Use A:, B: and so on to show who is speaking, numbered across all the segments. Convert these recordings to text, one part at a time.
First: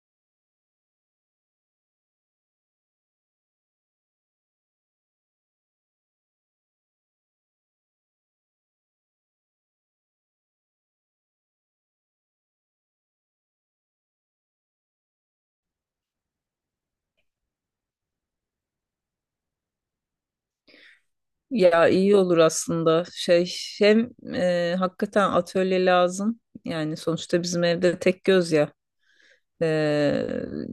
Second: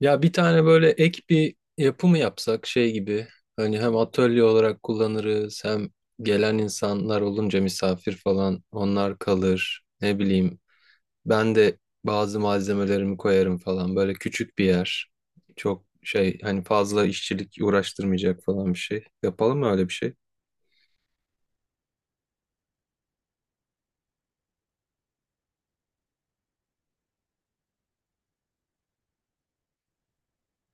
A: Ya bir tane böyle ek bir yapı mı yapsak, şey gibi hani hem atölye olarak kullanırız, hem gelen insanlar olunca misafir falan onlar kalır, ne bileyim ben de bazı malzemelerimi koyarım falan. Böyle küçük bir yer, çok şey hani, fazla işçilik uğraştırmayacak falan bir şey yapalım mı, öyle bir şey?
B: Ya iyi olur aslında. Hem Hakikaten atölye lazım. Yani sonuçta bizim evde tek göz ya. E,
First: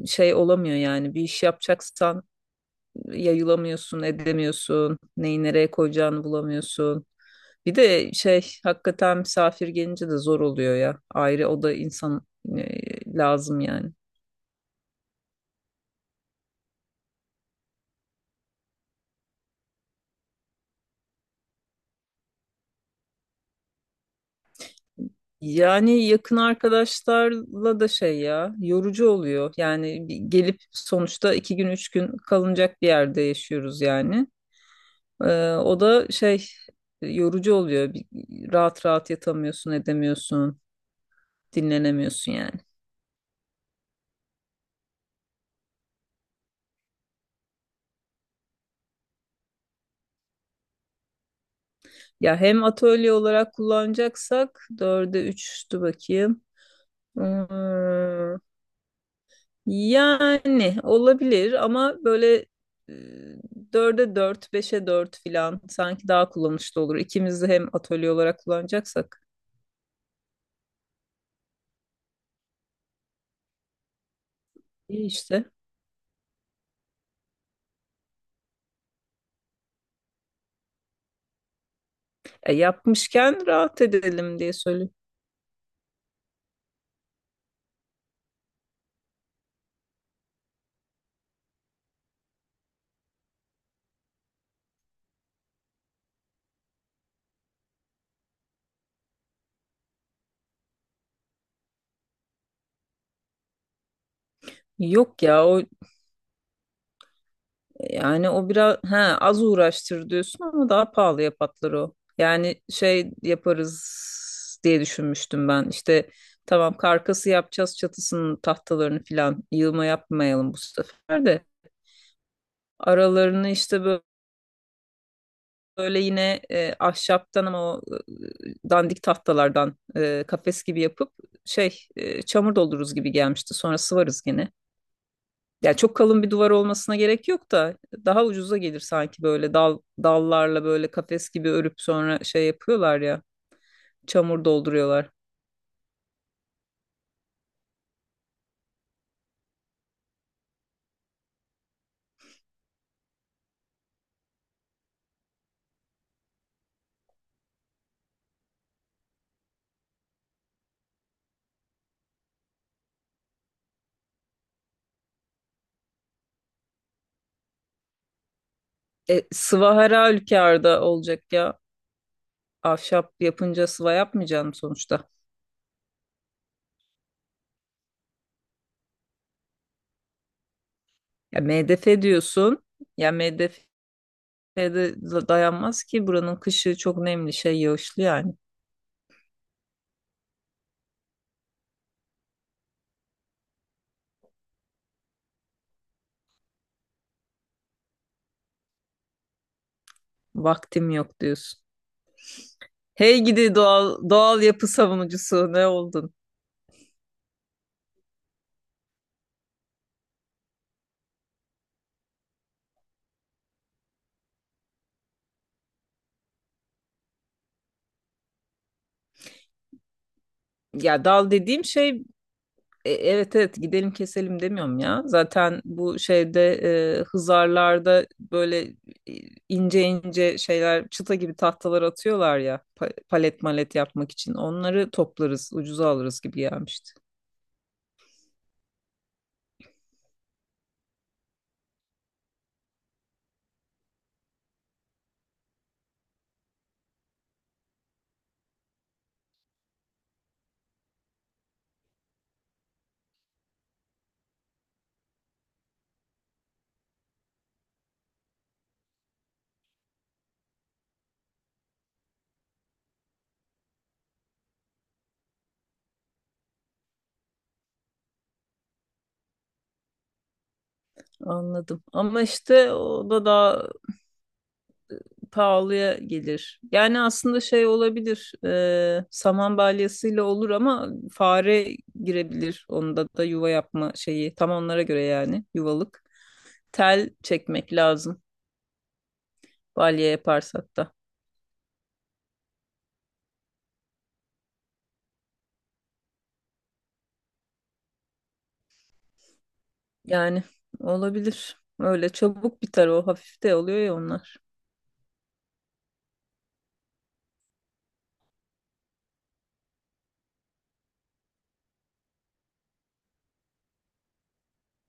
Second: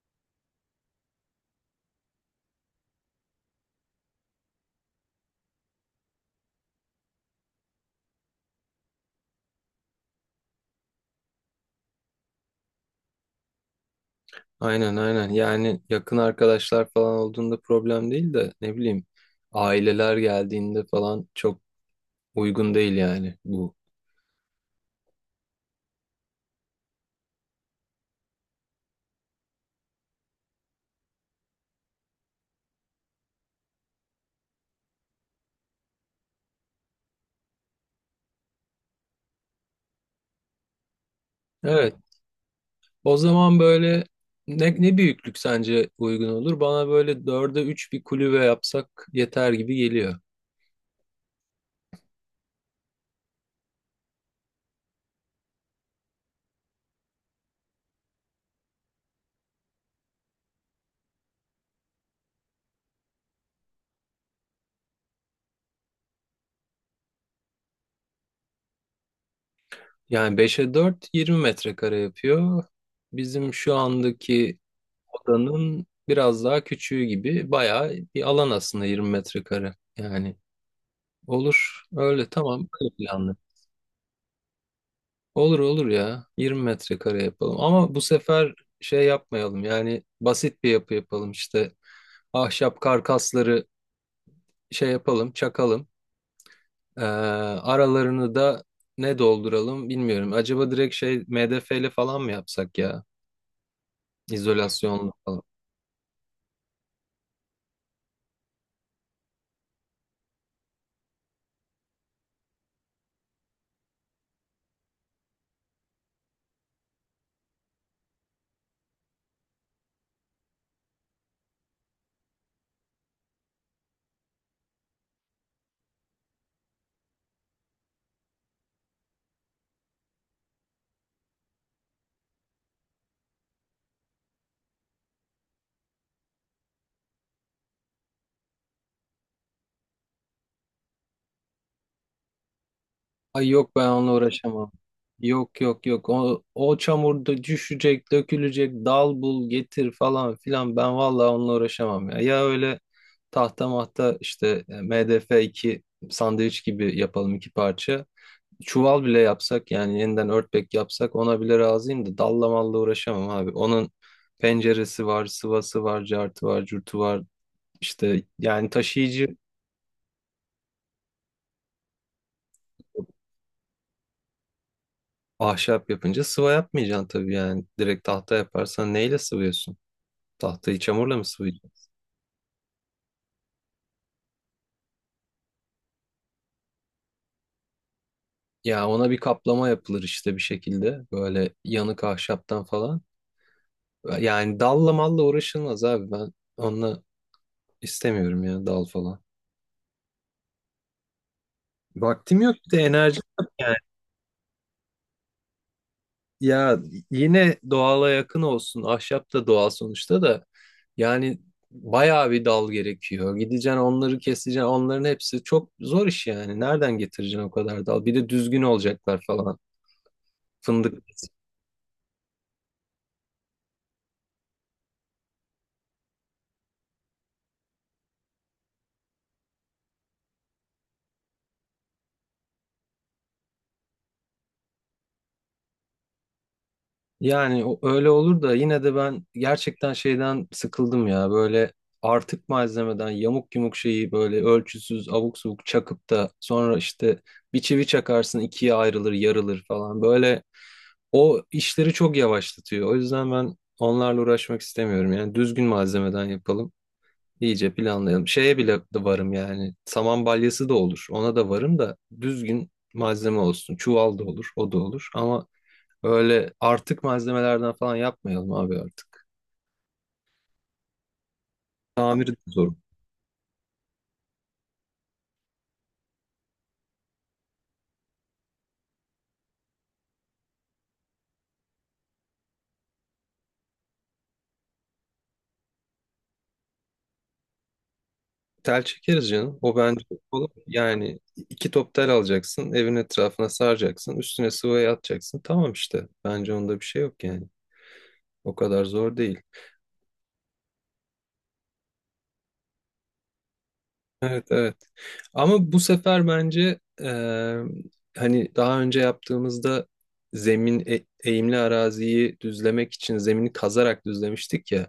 B: şey olamıyor yani. Bir iş yapacaksan yayılamıyorsun, edemiyorsun. Neyi nereye koyacağını bulamıyorsun. Bir de hakikaten misafir gelince de zor oluyor ya. Ayrı o da insan lazım yani.
A: Aynen aynen, yani yakın arkadaşlar falan olduğunda problem değil de, ne bileyim aileler geldiğinde falan çok uygun değil yani bu.
B: Yani yakın arkadaşlarla da ya yorucu oluyor. Yani bir gelip sonuçta iki gün üç gün kalınacak bir yerde yaşıyoruz yani. O da yorucu oluyor. Rahat rahat yatamıyorsun, edemiyorsun,
A: Evet.
B: dinlenemiyorsun yani.
A: O zaman böyle ne büyüklük sence uygun olur? Bana böyle 4'e 3 bir kulübe yapsak yeter gibi geliyor.
B: Ya hem atölye olarak kullanacaksak dörde üçtü bakayım. Ee, Yani olabilir ama böyle e, dörde dört, beşe dört filan sanki daha kullanışlı olur. İkimiz de hem atölye olarak kullanacaksak
A: Yani beş'e dört, 20 metrekare yapıyor. Bizim şu andaki
B: iyi işte.
A: odanın biraz daha küçüğü gibi bayağı bir alan aslında 20 metrekare. Yani olur öyle,
B: E,
A: tamam böyle.
B: yapmışken rahat edelim diye söylüyorum.
A: Olur olur ya. 20 metrekare yapalım. Ama bu sefer şey yapmayalım. Yani basit bir yapı yapalım. İşte ahşap karkasları şey yapalım, çakalım. Aralarını da ne dolduralım bilmiyorum. Acaba direkt şey MDF ile falan mı yapsak ya? İzolasyonlu.
B: Yok ya o, yani o biraz, ha, az uğraştır diyorsun ama daha pahalıya patlar o. Yani şey yaparız diye düşünmüştüm ben. İşte tamam, karkası yapacağız, çatısının tahtalarını filan yığma yapmayalım bu sefer de. Aralarını işte böyle yine ahşaptan ama o dandik tahtalardan kafes gibi yapıp şey çamur doldururuz gibi gelmişti. Sonra sıvarız gene. Yani çok kalın bir duvar olmasına gerek yok da daha ucuza gelir sanki böyle dal dallarla böyle kafes gibi örüp sonra şey yapıyorlar ya,
A: Ay yok, ben onunla
B: çamur
A: uğraşamam.
B: dolduruyorlar.
A: Yok yok yok. O çamurda düşecek, dökülecek, dal bul, getir falan filan. Ben vallahi onunla uğraşamam ya. Ya öyle tahta mahta işte MDF 2 sandviç gibi yapalım, iki parça. Çuval bile yapsak, yani yeniden örtbek yapsak ona bile razıyım da dalla malla uğraşamam abi. Onun penceresi var, sıvası var, cartı var, curtu var. İşte yani
B: E,
A: taşıyıcı.
B: sıva her halükarda olacak ya. Ahşap yapınca sıva yapmayacağım sonuçta.
A: Ahşap yapınca sıva yapmayacaksın tabii yani. Direkt tahta yaparsan neyle sıvıyorsun? Tahtayı çamurla mı
B: Ya
A: sıvayacaksın?
B: MDF diyorsun. Ya MDF ve dayanmaz ki, buranın kışı çok nemli, şey yağışlı yani.
A: Ya ona bir kaplama yapılır işte bir şekilde. Böyle yanık ahşaptan falan. Yani dalla malla uğraşılmaz abi, ben onunla istemiyorum ya, dal falan.
B: Vaktim yok diyorsun.
A: Vaktim yok, bir de
B: Hey
A: enerji yok
B: gidi
A: yani.
B: doğal doğal yapı savunucusu, ne oldun?
A: Ya yine doğala yakın olsun. Ahşap da doğal sonuçta da. Yani bayağı bir dal gerekiyor. Gideceksin onları keseceksin. Onların hepsi çok zor iş yani. Nereden getireceksin o kadar dal? Bir de düzgün olacaklar falan. Fındık.
B: Ya dal dediğim şey, evet evet, gidelim keselim demiyorum ya. Zaten bu şeyde hızarlarda böyle e, ince ince şeyler, çıta gibi tahtalar atıyorlar ya palet malet yapmak için. Onları toplarız, ucuza alırız gibi gelmişti.
A: Yani öyle olur da, yine de ben gerçekten şeyden sıkıldım ya. Böyle artık malzemeden yamuk yumuk şeyi böyle ölçüsüz abuk subuk çakıp da sonra işte bir çivi çakarsın ikiye ayrılır, yarılır falan. Böyle. O işleri çok yavaşlatıyor. O yüzden ben onlarla uğraşmak istemiyorum. Yani düzgün malzemeden yapalım. İyice planlayalım. Şeye bile de varım yani. Saman balyası da olur. Ona da varım, da düzgün malzeme olsun. Çuval da olur. O da olur. Ama öyle artık malzemelerden falan yapmayalım abi artık.
B: Anladım. Ama
A: Tamiri de
B: işte
A: zor.
B: o da daha pahalıya gelir. Yani aslında şey olabilir. E, saman balyasıyla olur ama fare girebilir. Onda da yuva yapma şeyi. Tam onlara göre yani, yuvalık. Tel çekmek lazım.
A: Tel çekeriz canım. O
B: Balya
A: bence olur.
B: yaparsak da.
A: Yani iki top tel alacaksın. Evin etrafına saracaksın. Üstüne sıvayı atacaksın. Tamam işte. Bence onda bir şey yok yani. O kadar zor değil.
B: Yani olabilir. Öyle çabuk biter o. Hafif de oluyor ya onlar.
A: Evet evet. Ama bu sefer bence hani daha önce yaptığımızda zemin eğimli araziyi düzlemek için zemini kazarak düzlemiştik ya.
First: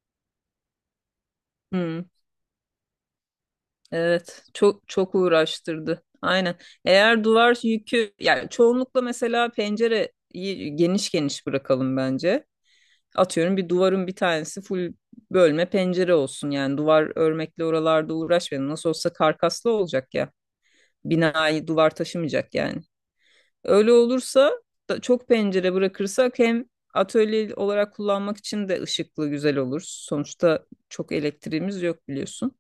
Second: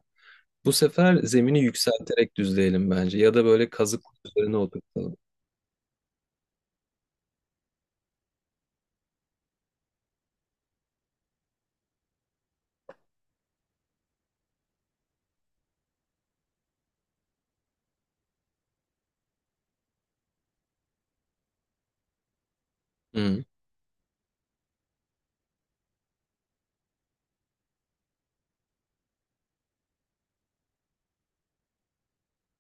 A: Bu sefer zemini
B: Hmm,
A: yükselterek düzleyelim bence, ya da böyle kazık
B: evet.
A: üzerine
B: Çok çok
A: oturtalım.
B: uğraştırdı. Aynen. Eğer duvar yükü, yani çoğunlukla mesela pencereyi geniş geniş bırakalım bence. Atıyorum bir duvarın bir tanesi full bölme pencere olsun. Yani duvar örmekle oralarda uğraşmayalım. Nasıl olsa karkaslı olacak ya. Binayı duvar taşımayacak yani.
A: Hı.
B: Öyle olursa da çok pencere bırakırsak hem atölye olarak kullanmak için de ışıklı güzel olur. Sonuçta çok elektriğimiz yok biliyorsun.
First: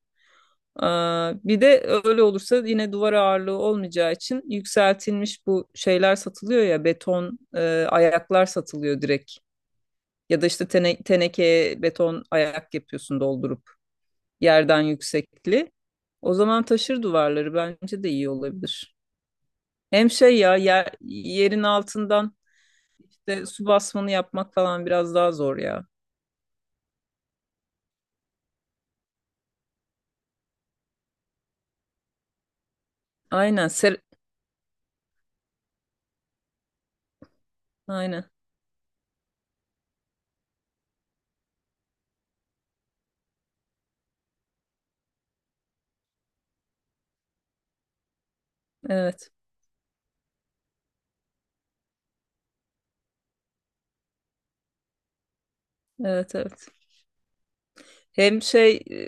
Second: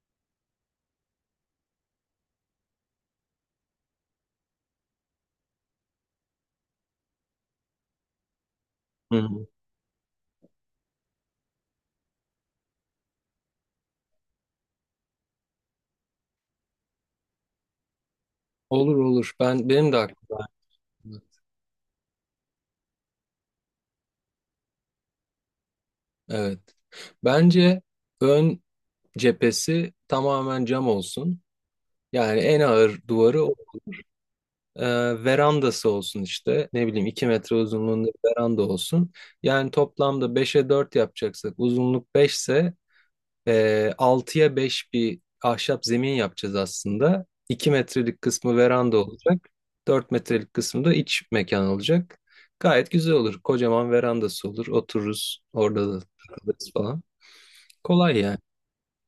B: Aa, bir de öyle olursa yine duvar ağırlığı olmayacağı için yükseltilmiş bu şeyler satılıyor ya, beton ayaklar satılıyor
A: Hı.
B: direkt.
A: Hı.
B: Ya da işte tenekeye beton ayak yapıyorsun doldurup yerden yüksekli. O zaman taşır duvarları, bence de iyi
A: Olur
B: olabilir.
A: olur. Ben benim de
B: Hem şey
A: aklımda.
B: ya yerin altından de su basmanı yapmak falan biraz daha zor ya.
A: Evet. Bence ön cephesi tamamen cam olsun. Yani en ağır duvarı
B: Aynen. Ser
A: e, verandası olsun işte. Ne bileyim, 2 metre uzunluğunda
B: aynen.
A: bir veranda olsun. Yani toplamda beşe 4 yapacaksak, uzunluk 5 ise 6'ya 5 bir ahşap zemin yapacağız aslında. 2 metrelik kısmı veranda
B: Evet.
A: olacak. 4 metrelik kısmı da iç mekan olacak. Gayet güzel olur. Kocaman verandası olur. Otururuz orada da,
B: Evet evet.
A: takılırız falan. Kolay yani.
B: Hem şey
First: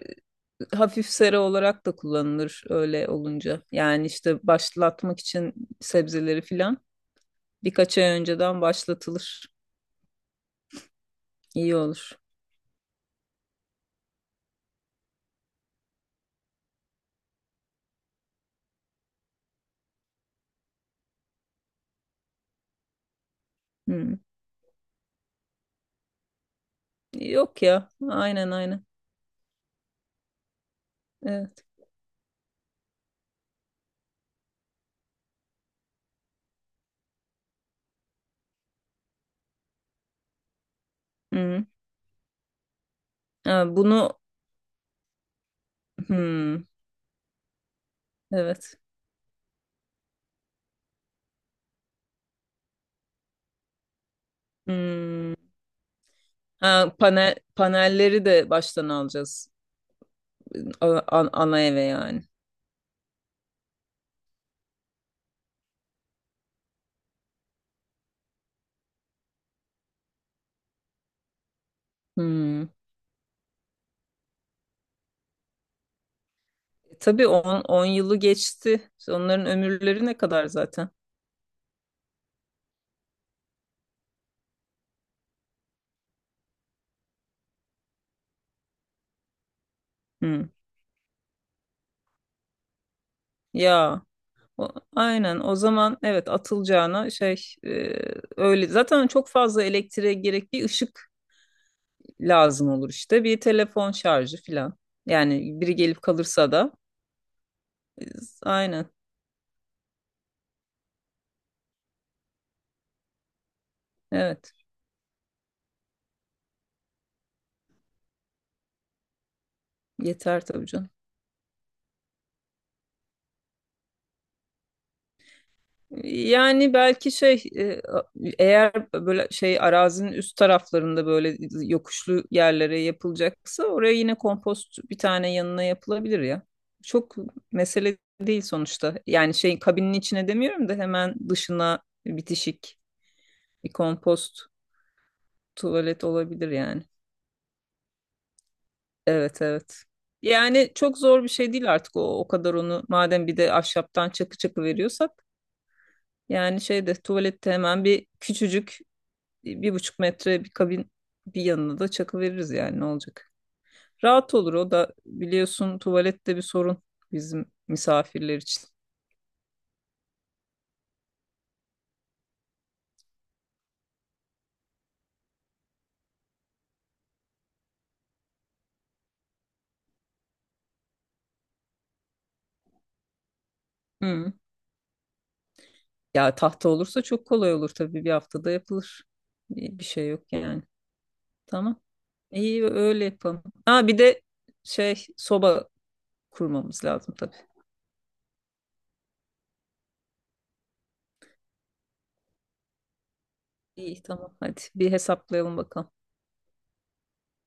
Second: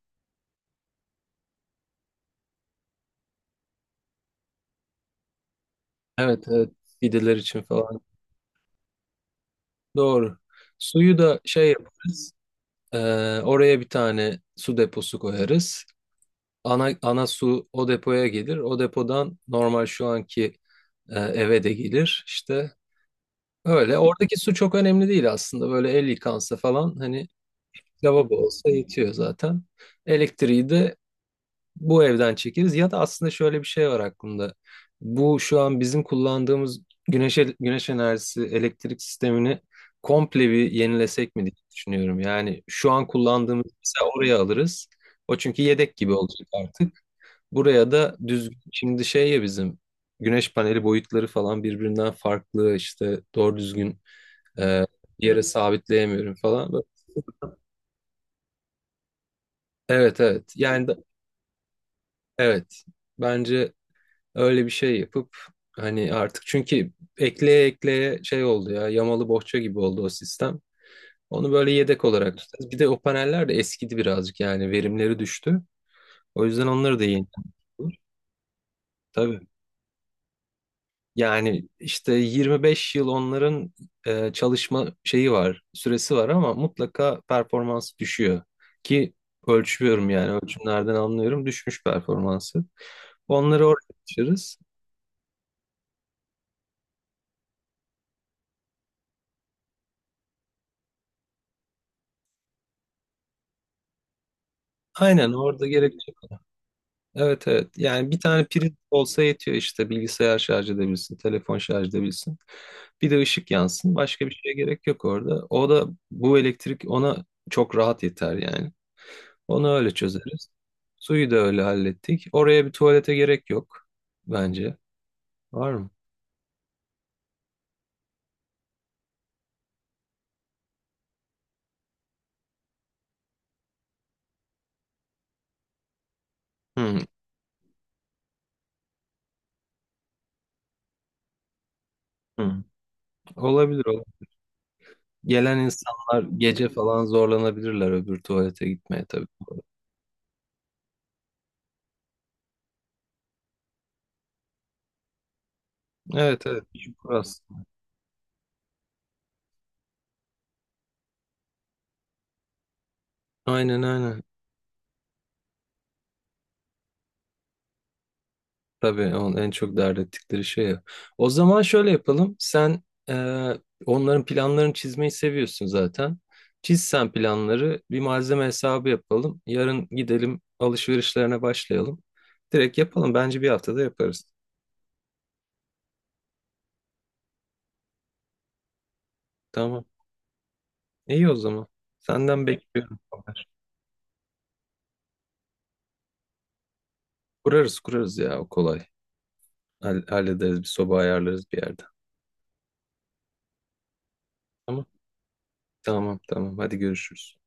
B: hafif sera olarak da kullanılır öyle olunca. Yani işte başlatmak için sebzeleri
A: Evet, evet.
B: filan
A: Fideler için
B: birkaç
A: falan.
B: ay önceden başlatılır.
A: Doğru. Suyu da şey
B: İyi olur.
A: yaparız. Oraya bir tane su deposu koyarız. Ana su o depoya gelir. O depodan normal, şu anki eve de gelir. İşte öyle.
B: Hı.
A: Oradaki su çok önemli değil aslında. Böyle el yıkansa falan hani,
B: Yok ya.
A: lavabo
B: Aynen
A: olsa
B: aynen.
A: yetiyor zaten. Elektriği de
B: Evet.
A: bu evden çekeriz, ya da aslında şöyle bir şey var aklımda. Bu şu an bizim kullandığımız güneş enerjisi elektrik sistemini komple bir yenilesek mi diye
B: Hı.
A: düşünüyorum. Yani şu an
B: Ha,
A: kullandığımız,
B: bunu,
A: mesela oraya alırız. O çünkü yedek gibi olacak
B: hı.
A: artık. Buraya da düzgün
B: Evet.
A: şimdi şey ya, bizim güneş paneli boyutları falan birbirinden farklı, işte doğru düzgün e,
B: Hmm.
A: yere sabitleyemiyorum falan.
B: Ha, panelleri de baştan alacağız.
A: Evet evet, yani
B: Ana eve yani.
A: evet bence. Öyle bir şey yapıp, hani artık, çünkü ekleye ekleye şey oldu ya, yamalı bohça gibi oldu o sistem. Onu böyle yedek olarak
B: Hmm.
A: tutacağız. Bir de o paneller de eskidi birazcık, yani verimleri düştü. O yüzden onları da
B: Tabii
A: yenilemek
B: on on
A: olur.
B: yılı geçti.
A: Tabii.
B: Onların ömürleri ne kadar zaten?
A: Yani işte 25 yıl onların çalışma şeyi var, süresi var, ama mutlaka performans düşüyor. Ki ölçüyorum, yani
B: Hı.
A: ölçümlerden anlıyorum düşmüş performansı. Onları oraya
B: Ya,
A: taşırız.
B: aynen o zaman, evet, atılacağına şey e, öyle zaten çok fazla elektriğe gerek, bir ışık lazım olur işte, bir telefon şarjı filan.
A: Aynen,
B: Yani
A: orada
B: biri
A: gerek.
B: gelip kalırsa da
A: Evet evet.
B: e,
A: Yani bir tane priz
B: aynen,
A: olsa yetiyor işte, bilgisayar şarj edebilsin, telefon şarj edebilsin. Bir de ışık yansın. Başka bir
B: evet,
A: şeye gerek yok orada. O da bu elektrik ona çok rahat yeter yani. Onu öyle
B: yeter
A: çözeriz.
B: tabii canım.
A: Suyu da öyle hallettik. Oraya bir tuvalete gerek yok bence. Var mı?
B: Yani belki şey eğer böyle şey arazinin üst taraflarında böyle yokuşlu yerlere yapılacaksa oraya yine kompost bir tane yanına yapılabilir ya.
A: Hı,
B: Çok mesele değil sonuçta. Yani şey kabinin içine demiyorum da hemen dışına
A: hı.
B: bitişik bir
A: Olabilir o.
B: kompost
A: Gelen
B: tuvalet
A: insanlar
B: olabilir
A: gece
B: yani.
A: falan zorlanabilirler öbür tuvalete gitmeye, tabii.
B: Evet evet. Yani çok zor bir şey değil artık o kadar onu madem bir de ahşaptan çakı çakı veriyorsak,
A: Evet
B: yani
A: evet.
B: şeyde
A: Şükür
B: tuvalette
A: aslında.
B: hemen bir küçücük 1,5 metre bir kabin, bir yanına da çakı veririz yani, ne olacak.
A: Aynen aynen.
B: Rahat olur o da biliyorsun, tuvalette bir sorun bizim misafirler için.
A: Tabii en çok dert ettikleri şey ya. O zaman şöyle yapalım. Sen e, onların planlarını çizmeyi seviyorsun zaten. Çiz sen planları, bir malzeme hesabı yapalım. Yarın gidelim, alışverişlerine başlayalım. Direkt yapalım. Bence bir haftada yaparız.
B: Hı. Ya tahta olursa çok kolay olur tabii, bir haftada yapılır. Bir
A: Tamam.
B: şey yok yani.
A: İyi o zaman.
B: Tamam.
A: Senden
B: İyi,
A: bekliyorum.
B: öyle yapalım. Ha bir de şey soba kurmamız lazım tabii.
A: Kurarız kurarız ya, o kolay. Hallederiz, bir soba ayarlarız bir yerde.
B: İyi tamam, hadi
A: Tamam.
B: bir hesaplayalım bakalım.
A: Tamam tamam. Hadi görüşürüz.